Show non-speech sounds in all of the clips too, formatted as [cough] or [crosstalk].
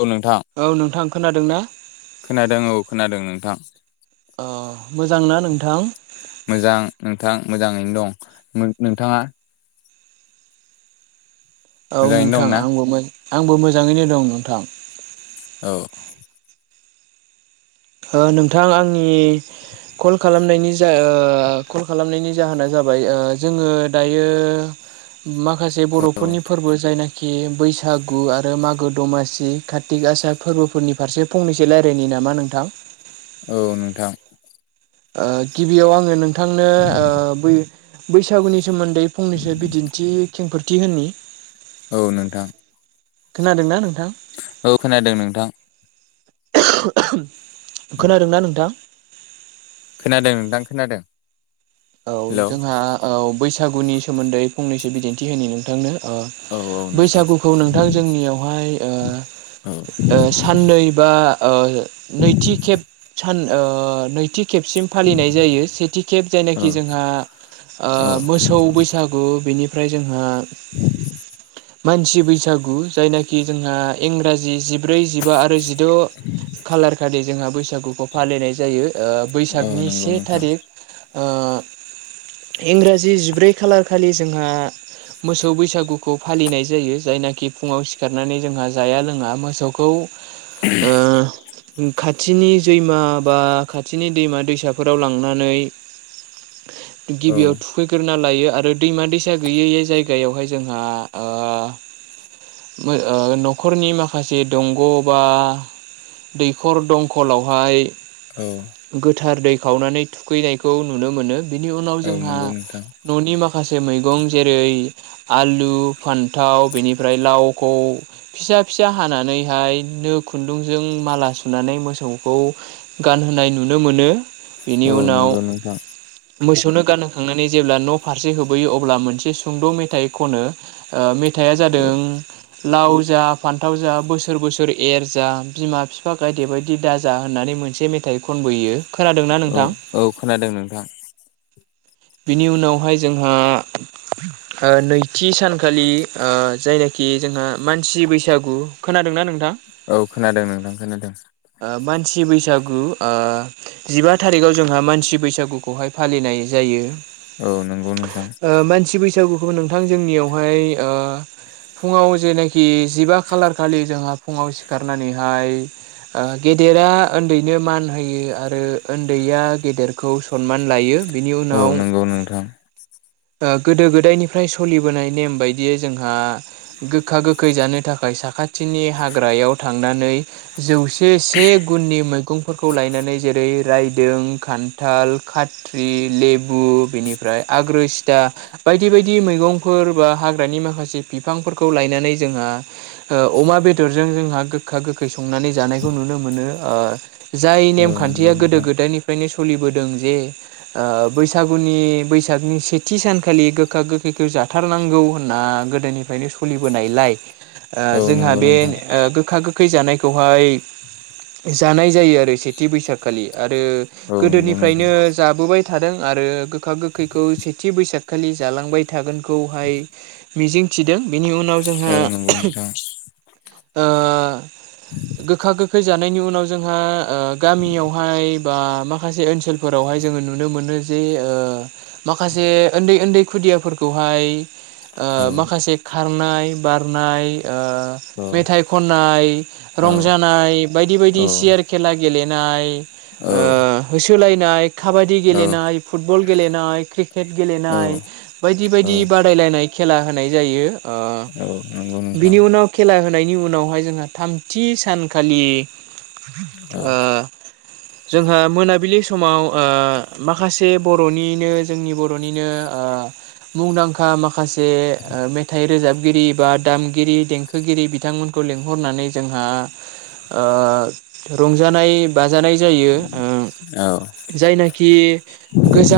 औ नोंथां औ नोंथां खोनादोंना खोनादों औ खोनादों नोंथां। अह मोजांना नोंथां? मोजां नोंथां मोजाङैनो दं। नों- नोंथाङा? औ मोजाङैनो नोंथां दंना आंबो आंबो मो-मोजाङैनो दं नोंथां। औ ओ नोंथां आंनि कल खालामनायनि जा ओ कल खालामनायनि जाहोना जाबाय ओ जोङो दायो माखासे औ बरफोरनि फोरबो जायनाखि बैसागु आरो मागो दमासि काति गासा फोरबोफोरनि फारसे फंनैसो रायलायनि नामा नोंथां औ नोंथां ओ गिबियाव आङो नोंथांनो ओ बै बैसागुनि सोमोन्दै फंनैसो बिदिन्थि खेंफोरथि होननि औ नोंथां खोनादों ना नोंथां औ खोनादों नोंथां खोनादोंना नोंथां खोनादों नोंथां खोनादों औ हेलौ जोंहा औ बैसागुनि सोमोन्दै फंनैसो बिदिन्थि होनि नोंथांनो ओ औ औ नोंथां बैसागुखौ नोंथां जोंनियावहाय ओ औ ओ‌ साननै बा ओ नैथि खेब सान ओ नैथि खेबसिम फालिनाय जायो सेथि खेब जायनाखि औ खि जोंहा औ ओ मोसौ बैसागु बेनिफ्राय जोंहा मानसि बैसागु जायनाखि जोंहा इंराजि जिब ब्रै जिबा आरो जिद खालार खालि जोंहा बैसागुखौ फालिनाय जायो ओ औ बैसागनि नंगौ से नोंथां थारिख ओ इंराजि जिब्रै खालार खालि जोंहा मोसौ बैसागुखौ फालिनाय जायो जायनाखि फुङाव सिखारनानै जोंहा जाया लों आ मोसौखौ ओ खाथिनि जैमा बा खाथिनि दैमा दैसाफोराव लांनानै औ गिबियाव थुखैग्रोना ना लायो आरो दैमा दैसा गैयै जायगायावहाय जोंहा ओ ओ नखरनि माखासे दंग बा दैखर दंखलावहाय औ गोथार दै खावनानै थुखैनायखौ नुनो मोनो बिनि उनाव औ जोंहा नंगौ नोंथां ननि माखासे मैगं जेरै आलु फान्थाव बेनिफ्राय लावखौ फिसा फिसा हानानैहाय बिदिनो खुन्दुंजों माला सुनानै मोसौखौ गानहोनाय नुनो मोनो बेनि औ उनाव नंगौ नोंथां मोसौनो गानहोखांनानै जेब्ला न फारसे होबोयो अब्ला मोनसे सुंद मेथाइ खनो ओ मेथ थाया जादों लाव जा फान्थाव जा बोसोर बोसोर एर जा बिमा बिफा गायदे बायदि दाजा होननानै मोनसे मेथाइ खनबोयो खोनादोंना औ नोंथां? औ खोनादों नोंथां बिनि उनावहाय जोंहा ओ नैथि सानखालि जायनाखि जोंहा मानसि बैसागु खोनादोंना नोंथां औ खोनादों नोंथां खोनादों ओ मानसि बैसागु जिबा थारिखआव जोंहा मानसि बैसागुखौहाय फालिनाय जायो औ नंगौ नोंथां मानसि बैसागुखौ नोंथां जोंनियावहाय फुङाव जेनाखि जिबा खालार खालि जोंहा फुङाव सिखारनानैहाय गेदेरा उन्दैनो मान होयो आरो उन्दैया गेदेरखौ सनमान लायो बिनि औ उनाव नंगौ नोंथां गोदो गोदायनिफ्राय सोलिबोनाय नेम बायदियै जोंहा गोखा गोखै जानो थाखाय साखाथिनि हाग्रायाव थांनानै जौसि से गुननि मैगंफोरखौ लायनानै जेरै रायदों, खान्थाल, खाथ्रि, लेबु बेनिफ्राय आग्रो सिथा बायदि बायदि मैगंफोर बा हाग्रानि माखासे बिफांफोरखौ लायनो नानै जोंहा‌ ओ अमा बेदरजों जोंहा गोखा गोखै संनानै जानायखौ नुनो मोनो ओ जाय औ नंगौ नेमखान्थिया गोदो नोंथां गोदायनिफ्रायनो सोलिबोदों जे ओ बैसागु गुनि बैसागनि सेथि सानखालि गोखा गोखैखौ जाथारनांगौ होनना गोदोनि नो सोलिबोनायलाय ओ औ जोंहा नंगौ बे नोंथां गोखा गोखा खै जानायखौहाय जानाय जायो आरो एसे थि बैसागखालि आरो औ नंगौ नोंथां गोदोनिफ्रायनो जाबोबाय थादों आरो गोखा गोखैखौ सेथि बैसागखालि जालांबाय थागोनखौहाय मिजिंथिदों बिनि उनाव औ जोंहा नंगौ नोंथां ओ गोखा गोख खै जानायनि उनाव जोंहा ओ गामियावहाय बा माखासे ओनसोलफोरावहाय जोङो नुनो मोनो आरो जे ओ माखासे उन्दै उन्दै खुदियाफोरखौहाय ओ औ माखसे खारनाय बारनाय ओ औ मेथाइ खननाय औ रंजानाय बायदि बायदि सियार खेला गेलेना औ होसोलायनाय ओ काबादि औ गेलेनाय फुटबल गेलेनाय, क्रिकेट गेलेनाय बायदि बायदि बादायलायनाय खेला होनाय जायो। औ नंगौ ओ नोंथां बिनि उनाव खेला हो नायनि उनावहाय जोंहा थामथि सानखालि औ ओ जोंहा मोनाबिलि समाव ओ माखासे बर'निनो जोंनि बर'निनो ओ मुंदांखा माखासे ओ मेथाइ रोजाबगिरि बा दामगिरि देंखोगिरि बिथांमोन लेंहरनानै जोंहा ओ रंजानाय बा जानाय जायो ओ औ जायनाखि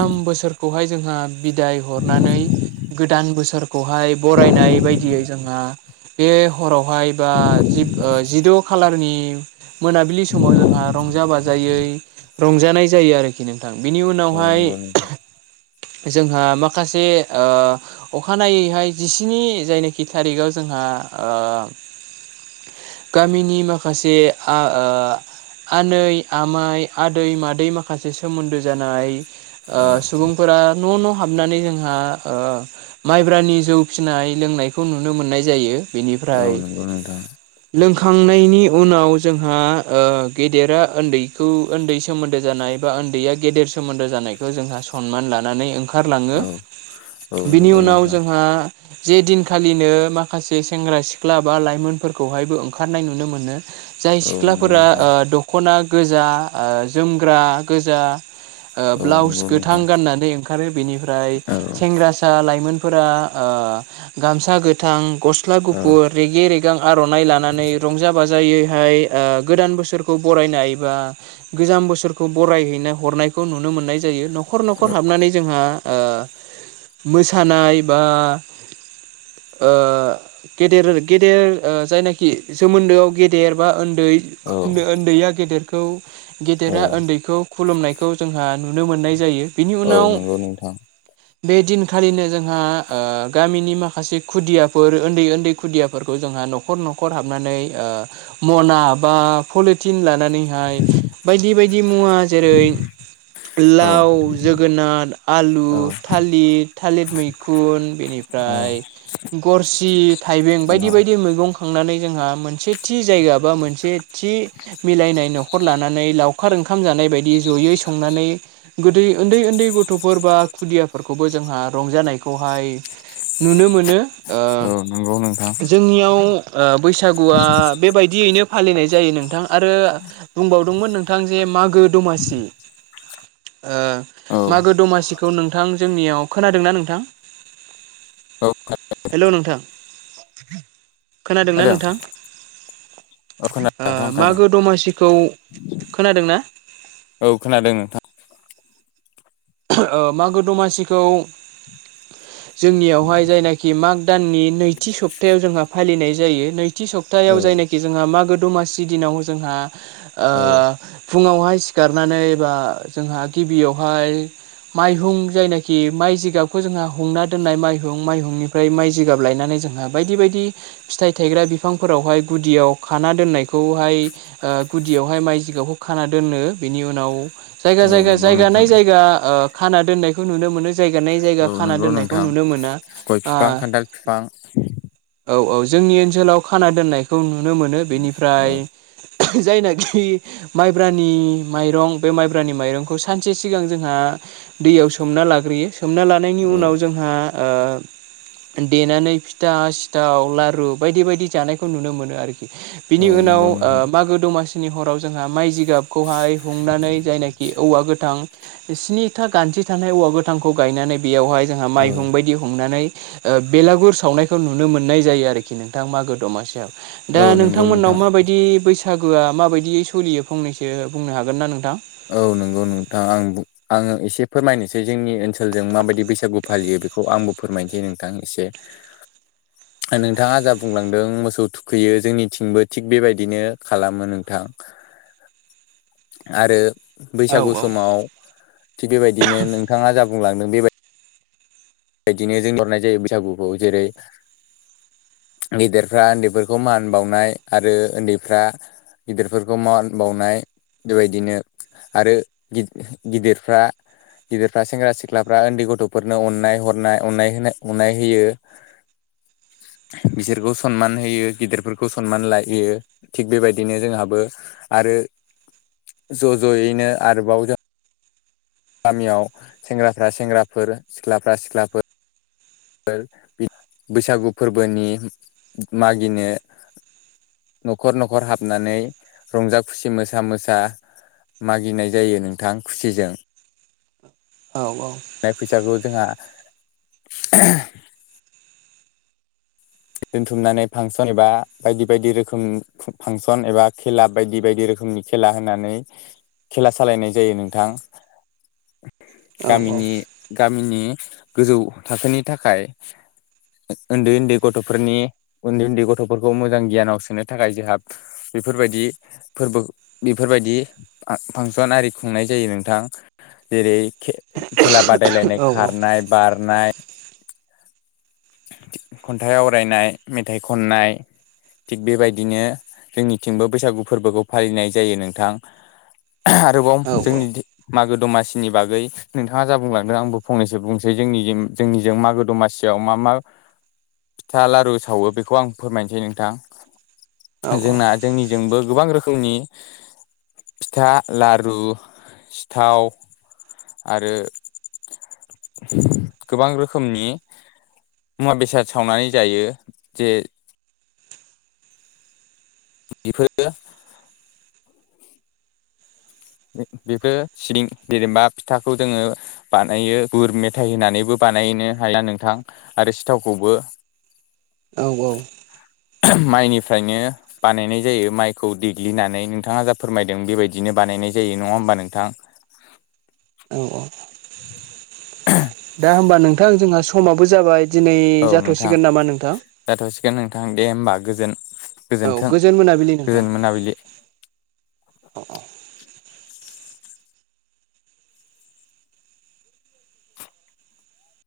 गाम बोसोरखौहाय जोंहा बिदाय हरनानै गोदान बोसोर खौहाय बरायनाय बायदियै जोंहा बे हराव हाय बा जि जिद' खाालारनि मोनाबिलि समाव जोंहा रंजा बाजायै रंजानाय जायो आरोखि नोंथां बेनि उ औ नंगौ नोंथां जोंहा माखासे ओ अखानायैहाय जिस्नि जायनाखि थारिखआव जोंहा ओ गामिनि माखासे ओ आनै आमाय आदै मादै माखासे सोमोन्दो जानाय ओ औ सुबुंफोरा न' न' हाबनानै जोंहा ओ माइब्रानि जौ फिसिनाय लोंनायखौ नुनो मोननाय जायो। औ बेनिफ्राय नंगौ नोंथां लों खांनायनि उनाव जोंहा ओ गेदेरा उन्दैखौ उन्दै सोमोन्दो जानाय बा उन्दैया गेदेर सोमोनदो जानायखौ जोंहा सनमान लानानै ओंखारलाङो। औ औ बिनि नंगौ उनाव नोंथां जोंहा जे दिनखालिनो माखासे सेंग्रा सिख्ला बा लाइमोनफोरखौहायबो ओंखारनाय नुनो मोनो। जाय औ नंगौ सिख्लाफोरा नोंथां ओ दख'ना गोजा ओ जोमग्रा गोजा ओ औ ब्लाउस नंगौ गोथां नोंथां गाननानै ओंखारो बेनिफ्राय औ सेंग्रासा लाइमोन फोरा ओ गामसा गोथां गस्ला औ गुफुर रेगे रे गां आर'नाइ लानानै रंजा बाजायैहाय गोदान बोसोरखौ बरायनाय एबा गोजाम बोसोरखौ बरायहैनो हरनायखौ नुनो मोननाय जायो न'खर न'खर हाबनानै जोंहा ओ मोसानाय बा ओ गेदेर गेदेर ओ जायनाखि सोमोन्दोआव गेदेर बा ओन दै औ उन्दै आ गेदेरखौ औ गेदेरा उन्दैखौ खुलुमनाय जोंहा नुनो मोननाय जायो औ उनाव नंगौ नोंथां। बे दिनखालिनो जोंहा ओ गामिनि माखासे खुदियाफोर ओन्दै ओन्दै खुदियाफोरखौ जों न'खर न'खर हाबनानै ओ म'ना बा फलिट थिन लानानैहाय बायदि बायदि मुवा जेरै औ लाव, जोगोनार, आलु, औ थालिर, थालिर मैखुन औ बेनिफ्राय फ्राय गरसि, थाइबेंबायदि बायदि मैगं खांनानै जोंहा मोनसे थि जायगा बा मोनसे थि मिलायनाय न'खर लानानै लावखार ओंखाम जानाय बायदि जयै संनानै गोदै उन्दै उन्दै गथ'फोर बा खुदियाफोरखौबो जोंहा रंजानायखौहाय नुनो मोनो ओ नंगौ नोंथां जोंनियाव ओ बैसागुआ बेबायदियैनो फालिनाय जायो नोंथां। आरो बुंबावदोंमोन नोंथां जे मागो दमासि ओ औ मागो दमासिखौ नोंथां जोंनियाव खोनादोंना नोंथां? हेलौ नोंथां खोनादोंना नोंथां? ओ खोनादों मागो दमासिखौ खोनादों ना? औ खोनादों नोंथां। [unintelligible] ओ मागो दमासिखौ जोंनियावहाय जायनाखि माग दाननि नैथि सप्तायाव जोंहा फालिनाय जायो नै थि सप्तायाव खोनादों जायनाखि जोंहा मागो दमासि दिनाव जोंहा ओ औ खोनादों नोंथां औ फुङावहाय सिखारनानै बा जोंहा गिबियावहाय माइहुं जायनाखि माइ जिगाबखौ जोंहा हुंना दोननाय माइहुं माइहुंनिफ्राय माइ जिगाब लाय नानै जोंहा बायदि बायदि फिथाइ थायग्रा बिफांफोरावहाय गुदियाव खाना दोननायखौहाय ओ गुदियावहाय माइ जिगाबखौ खाना दोनो बिनि उनाव जायगा औ जायगा नंगौ जायगा नाय नोंथां जायगा ओ खाना दोननायखौ नुनो मोनो। जाइगानाइ जाइगा औ खाना नंगौ दनायखौ नोंथां नुनो मोना गय आ बिफां खान्थाल बिफां औ औ। जोंनि ओनसोलाव खाना दोननायखौ नुनो मोनो बेनिफ्राय औ [unintelligible] जायनाखि माइब्रानि माइरं' बे माइब्रानि माइरं'खौ सानसे सिगां जोंहा दैयाव सोमना लाग्रोयो सोमना लानायनि औ उनाव जोंहा ओ देनानै फिथा, सिथाव, लारु बायदि बायदि जानायखौ नुनो मोनो आरोखि। औ बिनि उनाव नंगौ नोंथां ओ मागो दमासिनि हराव जोंहा माइ जि गाबखौहाय हुंनानै जायनाखि औवा गोथां बिसिनि खोथा गान्थि थानाय औवा गोथांखौ गायनानै बेयावहाय जोंहा औ माइहुं बायदि हुंनानै ओ बेलागुर सावनायखौ नुनो मोननाय जायो आरोखि नोंथां मागो दमासियाव। दा औ नंगौ नोंथांमोननाव नोंथां माबायदि बैसागु बैसागोआ माबायदियै सलियो फंनैसो बुंनो हागोन ना नोंथां? औ नंगौ नोंथां आं बुं आङो एसे फोरमायनोसै जोंनि ओनसोलजों माबायदि बैसागु फालियो बेखौ आंबो फोरमायनोसै नोंथां एसे। नोंथाङा जा बुंलांदों मोसौ थुखैयो जोंनिथिंबो थिग बेबायदिनो खालामो नोंथां। [unintelligible] आरो औ बैसागु औ समाव थिग बेबायदिनो नोंथाङा जा बुंलांदों बेबाय बायदिनो जों हरनाय जायो बैसागुखौ जेरै गेदेरफ्रा उन्दैफोरखौ मान बावनाय आरो ओन्दैफ्रा गिदिरफोरखौ मान बावनाय बेबायदिनो आरो गिद गिदिरफ्रा गिदिरफ्रा सेंग्रा सिख्लाफ्रा उन्दै गथ'फोरनो अननाय हर नाय अनाय होनाय अनाय होयो ‌। [inaudible] बिसोरखौ सनमान होयो गिदिरफोरखौ सनमान लायो थिग बेबायदिनो जोंहाबो आरो आरो ज' ज'यैनो आरोबाव जों। गामियाव सेंग्राफ्रा सेंग्राफोर सिख्लाफ्रा सिख्लाफोर बैसागु फोरबोनि मागिनो न'खर न'खर हाबनानै रंजा खुसि मोसा मोसा मागिनाय जायो नोंथां खुसिजों औ फैसाखौ जोंहा। दोनथुमनानै फांसन एबा बायदि बायदि रोखोम फांसन एबा खेला बायदि बायदि रोखोम नि खेला होनानै खेला सालायनाय जायो नोंथां। [inaudible] औ गामिनि गामिनि गोजौ थाखोनि थाखाय उन्दै उन्दै गथ'फोरनि उन्दै उन्दै गथ'फोरखौ मोजां गियानाव सोनो थाखाय जोंहा बेफोरबायदि फोरबो बेफोरबायदि फांसन आरि खुंनाय जायो नोंथां जेरै खे खेला बादायलायनाय औ खारनाय बारनाय। खन्थाइ आवरायनाय मेथाइ खननाय थिग बेबायदिनो जोंनिथिंबो बैसागु फोरबोखौ फालिनाय जायो नोंथां आरोबाव औ जोंनि मागो। दमासिनि बागै नोंथाङा जा बुंलांदों आंबो फंनैसो बुंनोसै जोंनि जोंनिजों मागो दमासियाव मा मा फिथा लारु सावो बेखौ आं फोरमायनोसै नोंथां। जोंना जोंनिजोंबो गोबां रोखोमनि फिथा लारु सिथाव आरो। गोबां रोखोमनि। मुवा बेसाद सावनानै जायो जे बेफोरो। बेफोर सिलिं जेनेबा फिथाखौ जोङो बानायो गुर मेथाइ होनानैबो बानाय। बानायनो हाया नोंथां आरो सिथावखौबो औ औ। माइनिफ्रायनो बानायनाय जायो माइखौ देग्लिनानै नोंथाङा जा फोरमायदों बेबायदिनो बानायनाय जायो। जायो नङा होमबा नोंथां। औ औ दा होमबा नोंथां जोंहा समाबो जाबाय दिनै औ नोंथां जाथ'सिगोन नामा नोंथां। जाथ'सिगोन नोंथां दे होमबा गोजोन। औ गोजोनथों गोजोन मोनाबिलि नोंथां गोजोन मोनाबिलि औ औ